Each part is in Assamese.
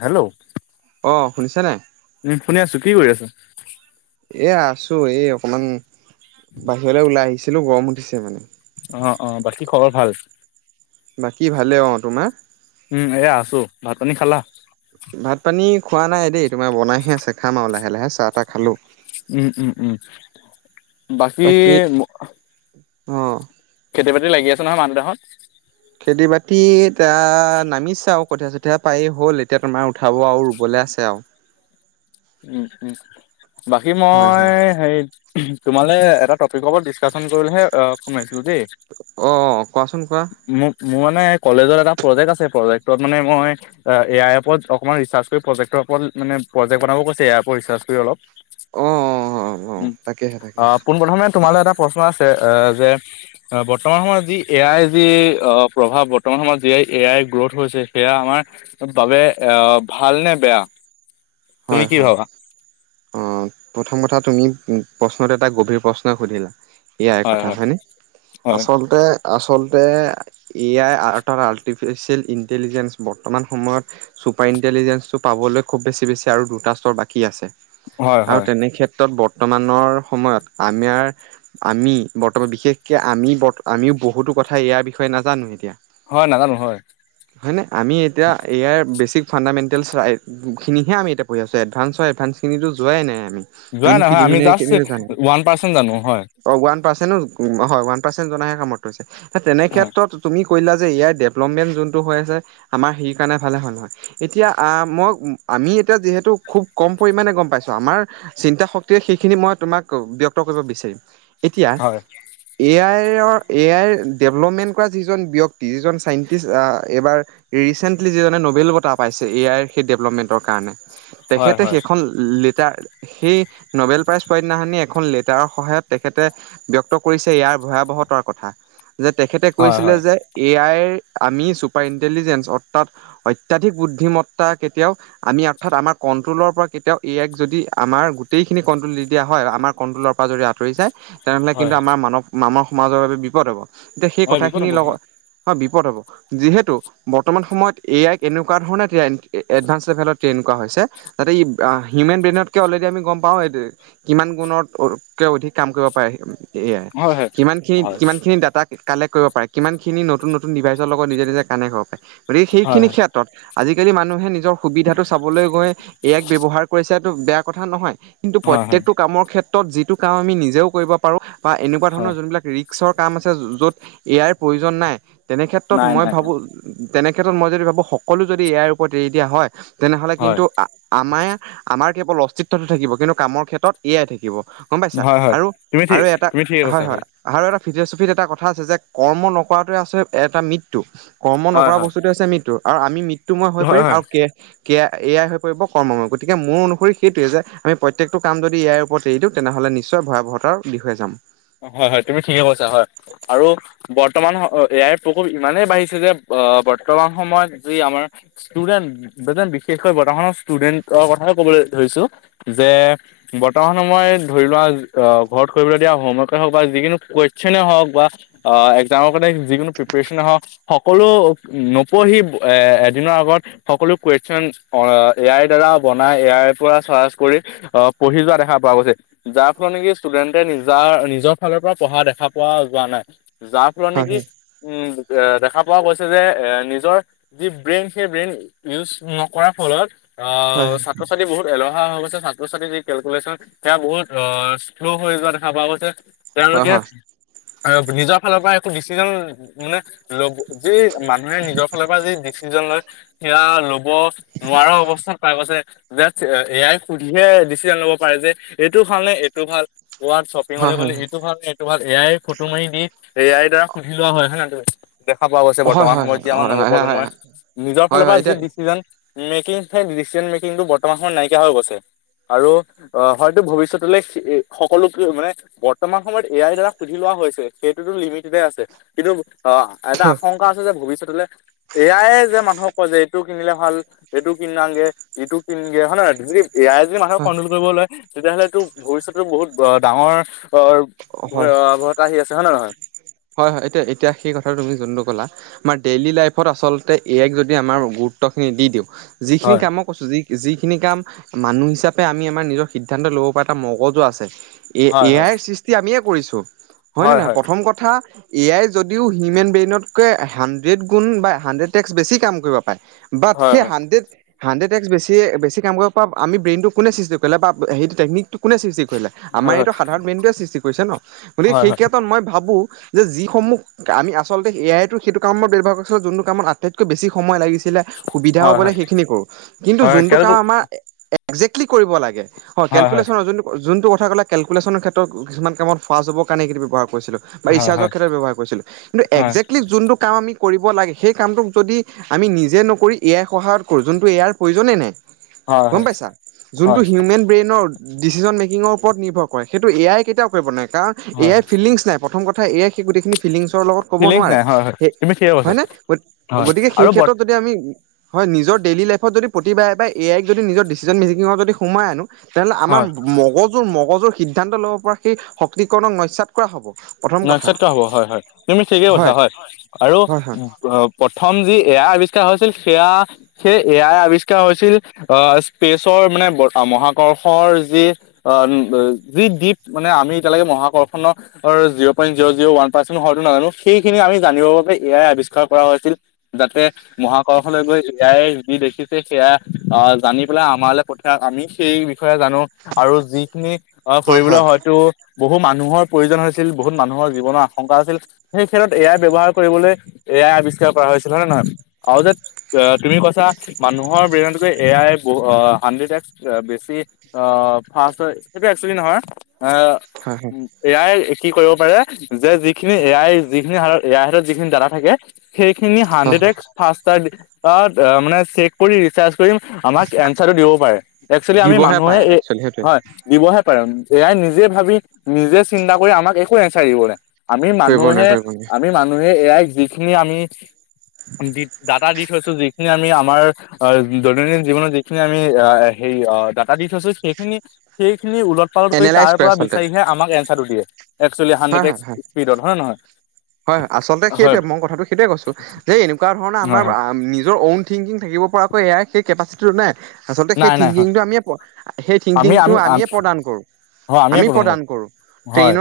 হেল্ল' অ', শুনিছানাই? উম শুনি আছো, কি কৰি আছা? এ, আছো এই অকণমান বাহিৰলৈ ওলাই আহিছিলো গৰম উঠিছে মানে। অ', অ', বাকী খবৰ ভাল? বাকী ভালে অ, তোমাৰ? উম, এয়া আছো ভাত পানী খালা? ভাত পানী খোৱা নাই দেই তোমাৰ বনাইহে আছে খাম আৰু লাহে লাহে চাহ তাহ খালো উম, উম, উম, বাকী অ খেতি-বাতি লাগি আছে নহয় মানুহ দেহাহণ। খেতি বাতিত আ, নামিছা আৰু কঠীয়া চঠীয়া পায়ে হ'ল এতিয়া তোমাৰ উঠাব আৰু ৰুব লে লে আছে আৰু। উ, উম, বাকী হয় হয় মই হে, তোমালে এটা টপিকৰ ওপৰত ডিচকাচন কৰিলেহে এ, সোমাইছো। [unintelligible] অ কোৱাচোন কোৱা মোৰ মানে কলেজৰ এটা প্ৰজেক্ট আছে প্ৰজেক্টত মানে মই এ, এ আই ৰ ওপৰত অকণমান ৰিচাৰ্চ কৰি প্ৰজেক্টৰ মানে প্ৰেক্ট বনাব কৈছে এ আইৰ ওপৰত ৰিচাৰ্চ কৰি অলপ। অ অ অ উ, তাকেহে আহ তাকেহে পোনপ্ৰথমে তোমালে এটা প্ৰশ্ন আছে এ, যে বৰ্তমান সময়ত যি এ আইৰ যি প্ৰভাৱ বৰ্তমান সময়ত যি এ আই গ্ৰথ হৈছে সেয়া আমাৰ বাবে আহ ভাল নে বেয়া? তুমি হয়, কি হয়, ভাবা অঁ, প্ৰথম কথা তুমি প্ৰশ্নটো এটা গভীৰ প্ৰশ্নই সুধিলা এ আইৰ হয় কথা হয় হয়নে? হয় আচলতে আচলতে এ আই [unintelligible] আৰ্টিফিচিয়েল ইণ্টেলিজেঞ্চ বৰ্তমান সময়ত চুপাৰণ্টিজেঞ্চটো পাবলৈ খুব বেছি বেছি আৰু দুটা স্তৰ বাকী আছে হয় আৰু হয় তেনেক্ষেত্ৰত বৰ বৰ্তমানৰ সময়ত আমাৰ আমি বৰ্তমান বিশেষকৈ আমি ব আমিও বহুতো কথা এয়াইৰ বিষয়ে নাজানো এতিয়া হয় নাজানো হয় হয়নে? আমি এতিয়া আইৰ বেচি ফাণ্ডামেণ্টেলছ ৰাট খিনিহে আমি [unintelligible] ছো এডভাঞ্চৰ এডভানঞ্চখিনিতো যোৱাই নাই আমি যোৱা মেইন নহয় আমি পিলিমিনাৰী জাষ্ট খিনিহে জানো ওৱান পাৰ্চেন্ট জানো হয় অ, ওৱান পাৰচেন্ট [unintelligible] হয়, ওৱান পাৰচেন্ট জনাহে সামৰ্থ হৈছে তেনে হয় ক্ষেত্ৰত তুমি [unintelligible] দিলা যে এ আইৰ ডেভলপমেন্ট যোনটো হৈ আছে আমাৰ [unintelligible] এতিয়া মই আমি এতিয়া যিহেতু খুব কম পৰিমাণে গম পাইছো আমাৰ চিন্তা শক্তিয়ে সেইখিনি মই তোমাক ব্যক্ত কৰিব বিচা এতিয়া, হয় এ আই ৰ এ আইৰ ডেভেলপমেণ্ট কৰা যিজন ব্যক্তি যিজন চাইনটিষ্ট এইবাৰ ৰিচেন্টলি যিজনে নোবেল বটা পাইছে এ আইৰ সেই ডেভলপমেন্টৰ কাৰণে হয় তেখেতে হয় সেইখন লেটাৰ সেই নবেল প্ৰাইজ পোৱা দিনাখনি এখন লেটাৰৰ সহায়ত তেখেতে ব্যক্ত কৰিছে ইয়াৰ ভয়া য়তাৰ কথা যে, তেখেতে হয় হয় কৈছিলে যে এ আইৰ ৰ আমি চুপাৰ ইন্টেলিজেঞ্চ অৰ্থাৎ অত্যাধিক বুদ্ধিমত্তা কেতিয়াও আমি অৰ্থাৎ আমাৰ কণ্ট্ৰ'লৰ পৰা কেতিয়াও এ আই ক যদি আমাৰ গোটেইখিনি কণ্ট্ৰল দি দিয়া হয় আমাৰ কণ্ট্ৰলৰ পৰা যদি আঁত ৰি যায় তেনেহলে হয় হয় কিন্তু আমাৰ মানৱ মানৱ সমাজৰ বাবে বিপদ হ'ব, এতিয়া সেই হয় বিপদ কথাখিনিৰ হ'ব লগত হয়, বিপদ হ'ব যিহেতু বৰ্তমান সময়ত এ আইক এনেকুৱা ধৰণে এডভাঞ্চ লেভেলত ট্ৰেইন কৰা হৈছে যাতে ই হিউমেন ব্ৰেইনতকে অলৰেডি আমি গম পাওঁ এই কিমান গুণত [unintelligible] [unintelligible] অধিক কাম কৰিব পাৰে এ আয়ে হয় হয় সিমানখিনি হয় কিমানখিনি ডাটা কালেক্ট কৰিব পাৰে কিমান খিনি নতুন নতুন ডিভাইচৰ লগত নিজে নিজে কানেক্ট হব পাৰে গতিকে হয় সেইখিনি ক্ষেত্ৰত আজিকালি মানুহে নিজৰ সুবিধাটো চাবলৈ গৈ এ আইক ব্যয়ৱহাৰ কৰিছে এটো বেয়া কথা নহয় কিন্তু হয় হয় প্ৰত্যেকটো কামৰ ক্ষেত্ৰ ত যিটো কাম আমি নিজেও কৰিব পাৰো বা এনেকুৱা হয় ধৰণৰ যোনবিলাক ৰিক্সৰ কাম আছে য'ত এ আইৰ প্ৰয়োজন নাই তেনে ক্ষেত্ৰত নাই মই নাই ভাবো তেনেক্ষেত্ৰত মই যদি ভাবোঁ সকলো যদি এ আইৰ ওপৰত এৰি দিয়া হয় তেনেহ'লে হয় কিন্তু আমাৰ আ আমাৰ আমাৰ কেৱল অস্তিত্বটো থাকিব কিন্তু কামৰ ক্ষেত্ৰত এয়াই থাকিব। গম পাইছা হয় হয় আৰু তুমি ঠিক আৰু এটা তুমি ঠিকে হয়, কৈছা হয়, আৰু এটা ফিল'চফিত এটা কথা আছে যে কৰ্ম নকৰাটোৱে আচল এটা মৃত্যু কৰ্ম হয় নকৰা হয় বস্তুটোৱে হৈছে মৃত্যু। আৰু আমি মৃত্যুময় হৈ হয় পাৰিম হয় আৰু এ আই হৈ পৰিব কৰ্মময় গতিকে মোৰ অনুসৰি সেইটোৱেই যে, আমি প্ৰত্যেকটো কাম যদি এয়াইৰ ওপৰত এৰি দিওঁ তেনেহ'লে নিশ্চয় ভয়াৱহতাৰ বিষয়ে যাম। হয়, হয়, তুমি ঠিকে কৈছা হয়। আৰু বৰ্তমান এ আইৰ প্ৰকোপ ইমানেই বাঢ়িছে যে আহ বৰ্তমান সময়ত যি আমাৰ ষ্টুডেন্ট যেনে বিশেষকৈ বৰ্তমানৰ ষ্টুডেন্টৰ কথা কবলৈ ধৰিছো যে বৰ্তমান সময় ধৰি লোৱা অ, ঘৰত কৰিবলৈ দিয়া হমৱৰ্ক- বা যোকোনো কুৱেচনে হওক বা একজামৰ যিকোনো প্ৰিপেৰেচন সকলো নপঢ়ি এদিনৰ আগত সকলো কুৱেশন এ আইৰ দাৰা বনাই পৰা চাৰ্চ কৰি আহ পঢ়ি যোৱা দেখা পোৱা গৈছে যাৰ ফলত নেকি ষ্টুডেণ্টে নিজা নিজৰ ফালৰ পৰা পঢ়া দেখা পোৱা যোৱা নাই, যাৰ ফলত নেকি হয় উম দেখা পোৱা গৈছে যে নিজৰ যি ব্ৰেইন সেই ব্ৰেইন ইউজ নকৰাৰ ফলত অ, হয় ছাত্ৰ-ছাত্ৰী বহুত এলে হুৱা হৈ গৈছে ছাত্ৰ-ছাত্ৰীৰ যি কেলকুলেশ্যন সেয়া বহুত অ শ্ল' হৈ যোৱা দেখা পোৱা গৈছে। হয় তেওঁলোকে হয়। আ, নিজৰ ফালৰ পৰা একো ডিচিজন মানে ল'ব যি মানুহে নিজৰ ফালৰ পৰা যি ডিচিজন লয় সেয়া লব ব নোৱাৰা অৱস্থাত পাই গৈছে! ডেটছ এয়াই সুধিহে ডিচিঅন ল'ব পাৰে যে, এইটো ভাল নে এইটো ভাল। ক'ৱাত শ্বপিং অলে হয় গ'লে হয় এইটো ভাল নে এইটো ভাল, এয়াই ফটো মাৰি দি এ আই দাৰা সুধি লোৱা হয় নহয়? দেখা পোৱা গৈছে হয় হয় হয় বৰ্তমান সময়ত যি আমাৰ হয় হয় হয় হয় হয় হয় নৱপ্ৰজন্মই, নিজৰ হয় ফালৰ পৰা হয় যি এতিয়া ডিচিজন মেকিং, সেই ডিচচন মেকিংটো বৰ্তমান সময়ত নাইকিয়া হৈ গৈছে। আৰু, অ হয়তো ভৱিষ্যতলৈ সে সকলো কি মানে, বৰত তমা সময়ত এ আই দ্বাৰা সুধি লোৱা হৈছে। সেইটোতো লিমিটেডে আছে, কিন্তু অ', এটা আশংকা আছে যে ভৱিষ্যতলৈ, এয়ায়ে যে মানুহক কয় যে এইটোক কিনিলে ভাল। এইটো কিনাগে ইটো কিনগে হয় নে নহয় যদি এয়াই যদি মানুহক হয় কন্ট্ৰল কৰিব লয় তেতিয়াহ'লেটো ভৱিষ্যতেটো বহুত ব ডাঙৰ হয় ভয় হয় ভয়বতা আহি আছে হয় নে নহয়? হয় হয়। এতিয়া-এতিয়া সেই কথাটো তুমি যোনটো ক'লা, আমাৰ ডেইলি লাইফত আচলতে এ আইক যদি আমাৰ গো ত্বখিনি দি দিওঁ যিখিনি হয় কাম ম ক'ছো যি যিসিনি কাম, মানু হিচাপে আমি আমাৰ নিজৰ সিদ্ধান্ত ল'ব পৰা এটা মগজু আছে। এ হয় এ আইৰ সৃষ্টি আমিয়ে কৰিছোঁ, হয়নে হয় নহয়? প্ৰথম কথা এয়াই যদিও হিউমেন ব্ৰেইনতকৈ হাড্ৰেড গুণ বা হাড্ৰেড টেক্স বেছি কাম কইব প পায় বাট, হয় সেই হয় হাণ্ডেড হাণ্ডেড টেক্স বেছিয়ে বেছি কাম কইব পা আমি ব্ৰেইনটো কোনে সৃষ্টি কইলে, বা হেইটো টেকনিকটো কোনে সৃষ্টি কৰিলে। আমাৰ হয় হয় হয় এইটো সাধাৰণ বেইনটোৱে সৃষ্টি কৰিছে ন! গতিকে হয় সেই কেতত মই ভাবো যে যিসমূহ আমি আচলতে এ আইতো সেইটো কামত ব্যৱহাৰ কৰিছো যোনটো কামত আটাইতকৈ বেছি সময় লাগিছি সুবিধা হয় হ'বলে হয় সেইখিনি কৰো, কিন্তু হয় হয় যোনটো হয় কাম আমাৰ এ একজেক্টলি কৰিব লাগে। হ, কেলকুলেশ্যন যোনটো যোনটো কথা ক'লে কেলকুলেশ্যন ক্ষেত্ৰত কিছুমান কামত ফাচ হ'ব কাৰণে সেসিনি ব্যৱহাৰ ক ৰিছিলোঁ বা হয় হয় হয় হয় ৰিচাৰজ হয় ক্ষেতত ব্যৱহাৰ কৰিছিলো। কিন্তু একজেকলি যোনটো কাম আমি কৰিব লাগে, সেই কামটোক যদি আমি নিজে নকৰি এয়াই সহায়ত কৰোঁ, যোনটো এ আইৰ প্ৰয়োজনেই নাই! হয় হয় হয় হয় হয় [unintelligible] ডিচিশ্যন মেকিঙৰ ওপৰত নিৰ্ভৰ কৰে, সেইটো এ আই কেতিয়াও কৰিব নোৱাৰে কাৰণ এ হয় আই ফিলিংছ নাই, প্ৰথম কথা এ আই সেই গোটেইখিনি ফিলিংচ তৰ লগত ক'ব ফিলিংছ নোৱাৰে, নাই হয় হয় হে, তুমি ঠিকে কৈছা হয় নে? হয় গতিকে সেই আৰু বৰ্ত ক্ষেত্ৰত যদি আমি হয়। নিজৰ ডেইলী লাইফত যদি প্ৰতিবায়ে বায়ে এ আইক যদি নিজৰ ডিচিজন মেযিকিঙ যদি সোমাই আনো তেনেলে হয় আমাৰ মগজুৰ-মগজুৰ সিদ্ধান্ত লব পৰা সেই শক্তিকণক নস্যাত কৰা হব। প্ৰথম কথা। নক্ষত হব হয় হয় তুমি ঠিকে কৈছা হয় আৰু হয় হয় প্ৰথম যি এ আই আৱিষ্কাৰ হৈছিল সেয়া সেই এয়াই আৱিষ্কা হৈছিল অ'স্পেচৰ মানে বৰ আও মহাকৰ্ষৰ যি আ ব, যি দ্বীপ, মানে আমি এতিয়ালেকে মহাকৰ্ষণ অৰ zero point zero zero one percent হয়তো নাজানো। সেইসিনি আমি জানিবৰ বাবে এয়াই আৱিষ্কাৰ কৰা হৈছিল, যাতে মহাকৰশলৈ গৈ এয়াইয়ে যি দেসিছে, সেয়া আহ জানি পেলা আমালৈ পঠিয়াক। আমি সেই ষয়ে জানো আৰু যিসিনি অ হয় কৰিবলৈ হয় হয়তো বহু মানুহৰ প্ৰয়োজন হৈছে ছিল, বহুত মানুহৰ জীৱনৰ আশংকা আছিল, হেই সেতত এ আই ব্যৱহাৰ কৰিবলৈ এ আই আৱিষ্কাৰ কৰা হৈছিল। হয় নে নহয়? [inaudible] আউ যে, এ তুমি কৈছা মানুহৰ ব্ৰেইনতকৈ এ আই য়ে ব অ হাণ্ডেড এক্স বেছি অ ফাষ্ট হয় সেইটো একচুৱেলি নহয়। আহ হয় হয় এয়ই কি কৰিব পাৰে যে যিখিনি এয়ই যিসিনি হাৰত এয়াই হাতত যিখিনি দ্বাদা থাকে সেইখিনি হয় হাণ্ডেড হয় এক্স ফাষ্টাৰ্ড তাত, মানে চেক কৰি ৰিছাছ [unintelligible] আমাক এনচাৰটো দিব পাৰে। এক্সুৱেলি আমি দিবহে মানুহে পাৰে একচুৱেলি সেইটোৱে হয়, দিবহে প [unintelligible] নিজে ভাবি নিজে চিন্তা কৰি আমাক একো নচাৰিবলৈ আমি কৰিব মানুহে, নোৱাৰে কৰিব আমি মানুহে এয়াই যিখিনি আমি দি, ডাটা দি [unintelligible] থৈছোঁ। যিখিনি আমি আমাৰ দৈনন্দিন জীৱনত যিখিনি আমি হেৰি অ', দাটা দি থৈছো সেইখিনি, সেইখিনি উলট পালট নোৱাৰে কৰি এনালাইজ তাৰ কৰে পৰা আচলতে বিচাৰিহে আমাক এনঞ্চাৰটো দিয়ে। এক্সুৱেলি হান্দেড হয় হয় এক্স হয়। পীডত হয় ন নহয়? হয়। আচলতে হয় সেইটোৱে ম কথাটো সেইটোৱে কছো যে এনেকুৱা ধৰণে আমাৰ হয় হয় আ নিজৰ অউন থিংকিং থাকিব পৰাকৈ এ আইৰ সেই কেপাচিটিটো নাই। আচলতে সেই নাই নাই হয় থিংকিংটো আমিয়ে পোৱা, সেই আমি থিংকিংটো আমি আমিয়ে প্ৰদান কৰোঁ। হয় আমিয়ে আমি প্ৰথম প্ৰদান কৰো, হয় ট্ৰেইন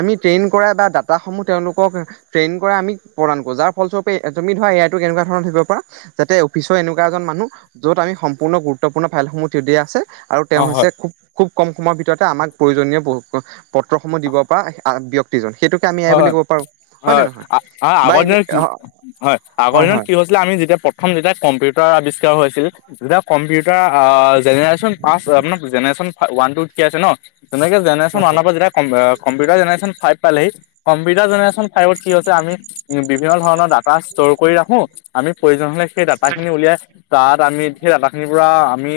আমি ট্ৰেইন কৰা দাতাসমূহ তেওঁলোক [unintelligible] ট্ৰেইন কৰা আমি প্ৰদান কৰো যাৰ ফলস্বৰূপে তুমি ধৰা এ আইটো এনেকুৱা ধৰণৰ ধৰিব পৰা যাতে অফিচৰ এনেকুৱা এজন মানুহ য'ত আমি সম্পূৰ্ণ গুৰুত্বপূৰ্ণ ফাইলসমূহ দি দিয়া আছে আৰু অ তেওঁ হয় হৈছে খুব-খুব কম সময়ৰ ভিতৰতে আমাক প্ৰয়োজনীয় পত্ৰসমূহ দিব পৰা ব্যক্তিজন। সেইটোকে আমি এ আই হয় বুলি কব' পাৰোঁ। নে হয়, নহয়? বা এনে আগতে হয়, আগৰ দিনত কি হৈছিলে আমি যেতিয়া প্ৰথম যেতিয়া [unintelligible] আৱিষ্কাৰ হৈছিল, তেতিয়া কম্পিউটাৰ আহ, জেনেৰেচন আহ, জেনেৰেচন ৱান টু থ্ৰী আছে ন, তেনেকে জেনেৰেচন হয় ৱানৰ হয় পৰা যেতিয়া কম্পিউটাৰ জেনেশ্যন ফাইভ পালেহি কম্পিউটাৰ জেনেৰেচন ফাইভত কি হৈছে আমি, বিভিন্ন ধৰণৰ ডাটা ষ্ট'ৰ কৰি ৰাখো আমি প্ৰয়োজন হৈ সেই দাটা খিনি উলিয়াই তাত আমি সেই দাতা খিনি পৰা আমি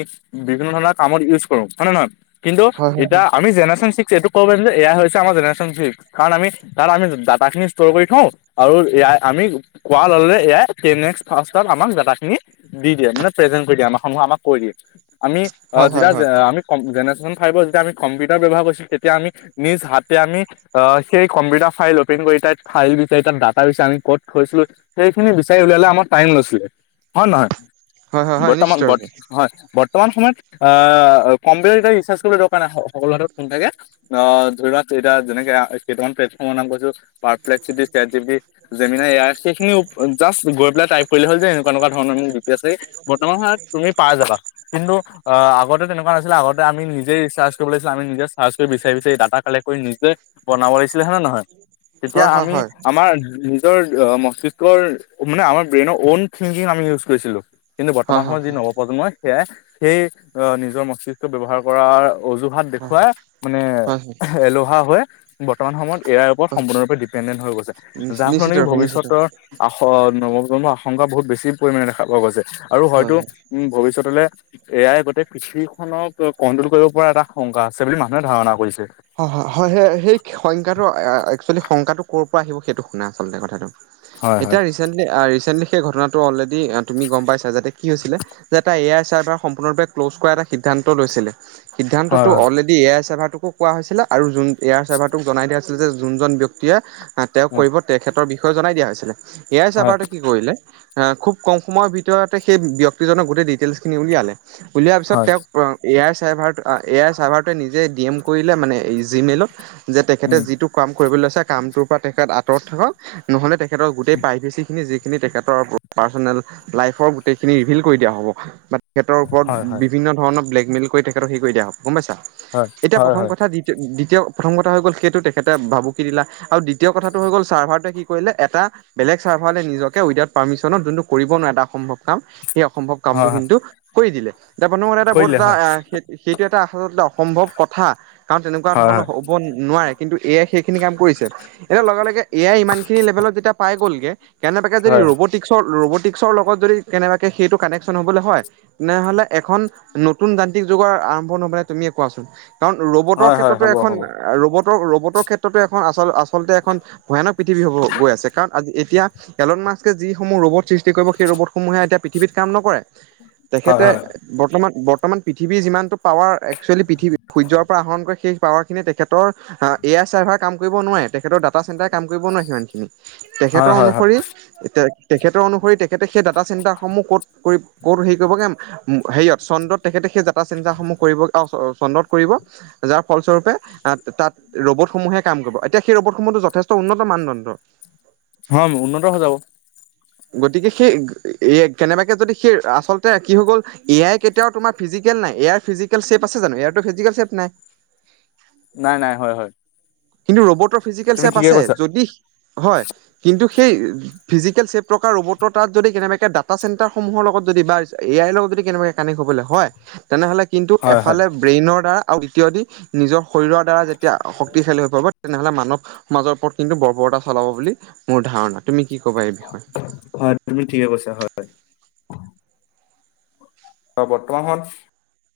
বিভিন্ন ধৰণৰ কামত ইউজ কৰোঁ হয় নে নহয়, কিন্তু হয় হয় এতিয়া আমি জেনেৰেচন চিক্স [unintelligible] এয়া হৈছে আমাৰ জেনেৰেচন চিক্স কাৰণ আমি তাৰ আমি ডাটাখিনি ষ্টৰ কৰি থওঁ, আৰু ইয়াই আমি কোৱা ললে ইয়াই [unintelligible] আমাক যাতা খিনি দি দিয়ে মানে প্ৰেজেনটো দিয়ে আমাৰ সমূহ আমাক কৈ দিয়ে। আমি অ, হয় হয় যেতিয়া হয় [unintelligible] আমি কম যেনে [unintelligible] ফাইভত যেতিয়া আমি কম্পিউটাৰ ব্যৱহাৰ কৰিছো তেতিয়া আমি নিজ হাতে আমি অ, সেই কম্পিউটাৰ ফাইল অপেন কৰি তাত ফাইল বিচাৰি তাত ডাটা বিচাৰি আমি ক'ত থৈছিলো সেইখিনি বিচাৰি উলালে আমাৰ টাইম নাছিলে হয় নে নহয় হয় হয় হয় বৰ্তমান নিশ্চিত বত ৰূপে হয় বত বৰ্তমান সময়ত আহ কম্পিউটাৰ এতিয়া ৰিচাৰ্জ কৰিব দৰকাৰ নাই সকলো হাতত ফোন থাকে অ, ধৰি লোৱা এতিয়া যেনেকে আ কেইটামান প্লেটফৰ্মৰ নাম কৈছো [unintelligible] state G B, Gemini AI সেইখিনি জাষ্ট গৈ পেলাই টাইপ কৰিলে হ'ল যে এনেকুৱা-এনেকুৱা ধৰণৰ [unintelligible] আছে বৰ্তমান হয় তুমি পাই যাবা কিন্তু অ, আগতে তেনেকুৱা নাছিলে আগতে আম নিজেই ৰিচাৰ্চ কৰিব লাগছিলে আমি নিজে চাৰ্চ কৰি বিচাৰি-বিচাৰি ডাটা কালেক্ট কৰি নিজে বনাব লাগিছিলে হয় নে নহয় তেতিয়া হয় হয় আমি হয় আমাৰ নিজৰ মস্তিষ্কৰ মানে আমাৰ ব্ৰেইনৰ ঔন থিংকিং আমি ইউজ কৰিছিলোঁ। কিন্তু হয় বৰ্তমান হয় সময়ত যি নৱপ্ৰজন্মই সেয়াই সেই অ, নিজৰ মস্তিষ্ক ব্যৱহাৰ কৰাৰ অজুহাত হয় দেখুৱাই মানে হয় হয় এলেহুৱা হৈ বৰ্তমান সময়ত এ আই ওপৰত সম্পূৰ্ণৰূপে ডিপেণ্ডেণ্ট হৈ গৈছে যাৰ ফলত নিশ্চিত নেকি ৰূপে নিশ্চিত ভৱিষ্যতৰ ৰূপে আস নৱ জন্মৰ আশংকা বহুত বেছি পৰিমাণে দেখা পোৱা গৈছে আৰু হয়তো হয় উম, ভৱিষ্যতলে এ আই গোটেই কৃষি খনক কন্ট্ৰল কৰিব পৰা এটা শংকা আছে বুলি মানুহে ধাৰণা কৰিছে। হয়-হয়-হয় সেই সংখ্যাটো একচুৱেলি সংকাটো ক'ৰ পৰা আহিব সেইটো শুনা আচলতে কথাটো। হয় হয় এতিয়া ৰিচেণ্টলি, আ ৰিচ চেণ্টলি সেই ঘটনাটো অলৰেডি তুমি গম পাইছাই, তাতে কি হৈছিলে, যে এটা এ আই চাৰ্ভাৰ সম্পৰ্ণৰূপে ক্ল'জ কৰা এটা সিদ্ধান্ত লৈছিলে। হয় সিদ্ধান্তটো হয় অলৰেডি এ আই চাৰ্ভাৰটোকো কোৱা হৈছিলে আৰু জোন এয়াৰ চাৰ্ভাৰটোক জনাই দিয়া হৈছিল যে জোন জন ব্যক্তিয়ে তেওঁক কৰিব তেখেতৰ বিষ সেয়ে জনাই দিয়া হৈছিলে। এ আই হয় চাৰ্ভাৰটোৱে কি কৰিলে খুব কম সময়ৰ ভিতৰতে সেই ব্যক্তিজনৰ গোটেই ডিটেইলচ খিনি উলিয়ালে উলিওৱাৰ পিছত হয়। তেওঁক A I চাৰ্ভাৰটো A I server টোৱে নিজে ডি এম কৰিলে মানে এই জিমেইলত যে, তেখেতে উম, যিটো কাম কৰিবলৈ লৈছে কামটোৰ পৰা তেখেত আঁতৰত থাকক, নহ'লে তেখেতৰ গোটেই উম, প্ৰাইভেচি খিনি যি খিনি তেখেতৰ পাৰচনেল লাইফৰ গোটেইখিনি ৰিভিল কৰি দিয়া হ'ব তেখেতৰ ওপৰত হয়, হয়, বিভিন্ন ধৰণৰ ব্লেকমেইল কৰি, তেখেতক হেৰি কৰি দিয়া হয়, গম পাইছা? হয়, এতিয়া হয়, প্ৰথম হয়, কথা দিতি-দি প্ৰথম কথা হৈ গ'ল সেইটো তেখেতে ভাবুকি দিলা, আৰু দ্বিতীয় কথাটো হৈ গ'ল চাৰ্ভাৰটোৱে কি কৰিলে এটা বেলে চাৰ্ভাৰলে নিজকে উইদআউট পাৰমিছনত যোনটো কৰিব নোৱাৰে [unintelligible] কাম, সেই অসম্ভৱ হয়, কামটো হয়, কিন্তু কৰি দিলে। [unintelligible] এটা কৰি বহুত দিলে এটা হয়, এ-সেই-সেইটো এটা আচলতে অসম্ভৱ কথ কাৰণ তেনেকুৱা হয়, ধৰণৰ হয়, হ'ব নোৱাৰে, কিন্তু এ আই সেই খিনি কাম কৰিছে, এতিয়া লগে, লগে এ য়াই ইমান খিনি লেভেলত যেতিয়া পাই গ'লগে কেনেবাকে যদি হয়, ৰ'বটিকছৰ-ৰ'ব টিকছৰ লগত যদি কেনেবাকৈ সেইটো কানেকশ্যন হ'বলৈ হয়, তেনেহ'লে এখন নতুন যান্ত্ৰিক যুগৰ আৰম্ভ নহ'বনে তুমিয়ে কোৱাচোন? কাৰণ ৰ'বটৰ হয়, হয়, ক্ষেত্ৰতো হ'ব, এখন হ'ব, ৰ'বট ৰ'বটৰ ক্ষেত্ৰতো এখন আচ-আচলতে এখন ভয়ানক পৃথিৱী হ'ব গৈ আছে কাৰণ আজি-এতিয়া এল মাক্সে যিসমূহ ৰ'বত সৃষ্টি কৰিব সেই ৰ'বটসমূহে এতিয়া পৃথিৱীত কাম নকৰে, হয়, তেখেতে হয়, বৰ্তমান, বৰ বৰ্তমান পৃথিৱী যিমানটো পাৱাৰ একচুৱেলি পৃথিৱীৰ সূৰ্য্য পৰা আহৰণ কৰে সেই পাৱাৰ খিনিয়ে তেখেত তৰ আ, এ য়াৰ চাৰ্ভাৰ কাম কৰিব নোৱাৰে, তেখেতৰ ডাটা চেণ্টাৰ কাম কৰিব নোৱাৰে সিমান খিনি হয়, তেখেতৰ হয়, হয়, অনুসৰি, তে-তেখেতৰ অনুসৰি তেখেতে সেই ডাটা চেণ্টাৰসমূহ ক'ত কৰি ক'তো হেৰি কৰিবগে উম, হেৰিয়ত চন্দ্ৰত তেখেতে সেই যাতা চিন্তাসমূহ কৰিব আৰু অ', চন্দ্ৰত কৰিব, যাৰ ফলস্বৰূপে আ, তাত ৰ'বট সমূহে কাম কৰিব, এতিয়া সেই ৰ'বট সমূহ যথেষ্ট উন্নত মানদণ্ড। হম, উন্নত [unintelligible] গতিকে সেই এ, কেনেবাকে যদি সেই আচলতে কি হৈ গ'ল, এ আই কেতিয়াও তোমাৰ ফিজি কেল নাই, ইয়াৰ ফিজিকেল চেপ আছে জানো ইয়াৰটো ফিজিকেল চেপ নাই। নাই, নাই, হয়, হয়। কিন্তু ৰ'বটৰ ফিজিকেল তুমি চেপ ঠিকে আছে, কৈছা, যদি হয় কিন্তু সেই ফিজিকেল চেপ প্ৰকাৰ ৰ'বটৰ তাত যদি কেনেবাকে ডাটা চেন্টাৰ সমূহৰ লগত যদি বা এ আইৰ লগত যদি কেনেবাকৈ কানেক্ট হ'বলৈ হয়। তেনেহ'লে কিন্তু হয়, হয়, এফালে ব্ৰেইনৰ দ্বাৰা আৰু দ্বিতীয় দি নিজৰ শৰীৰৰ দ্বাৰা যেতিয়া শক্তিশালী হৈ পৰিব। তেনেহ'লে মানৱ সমাজৰ ওপৰত কিন্তু বৰ্বৰতা চলাব বুলি মোৰ ধাৰণা, তুমি কি ক'বা এই বিষয়ে? হয়, তুমি ঠিকে কৈছা, হয়। অ', বৰ্তমান সময়ত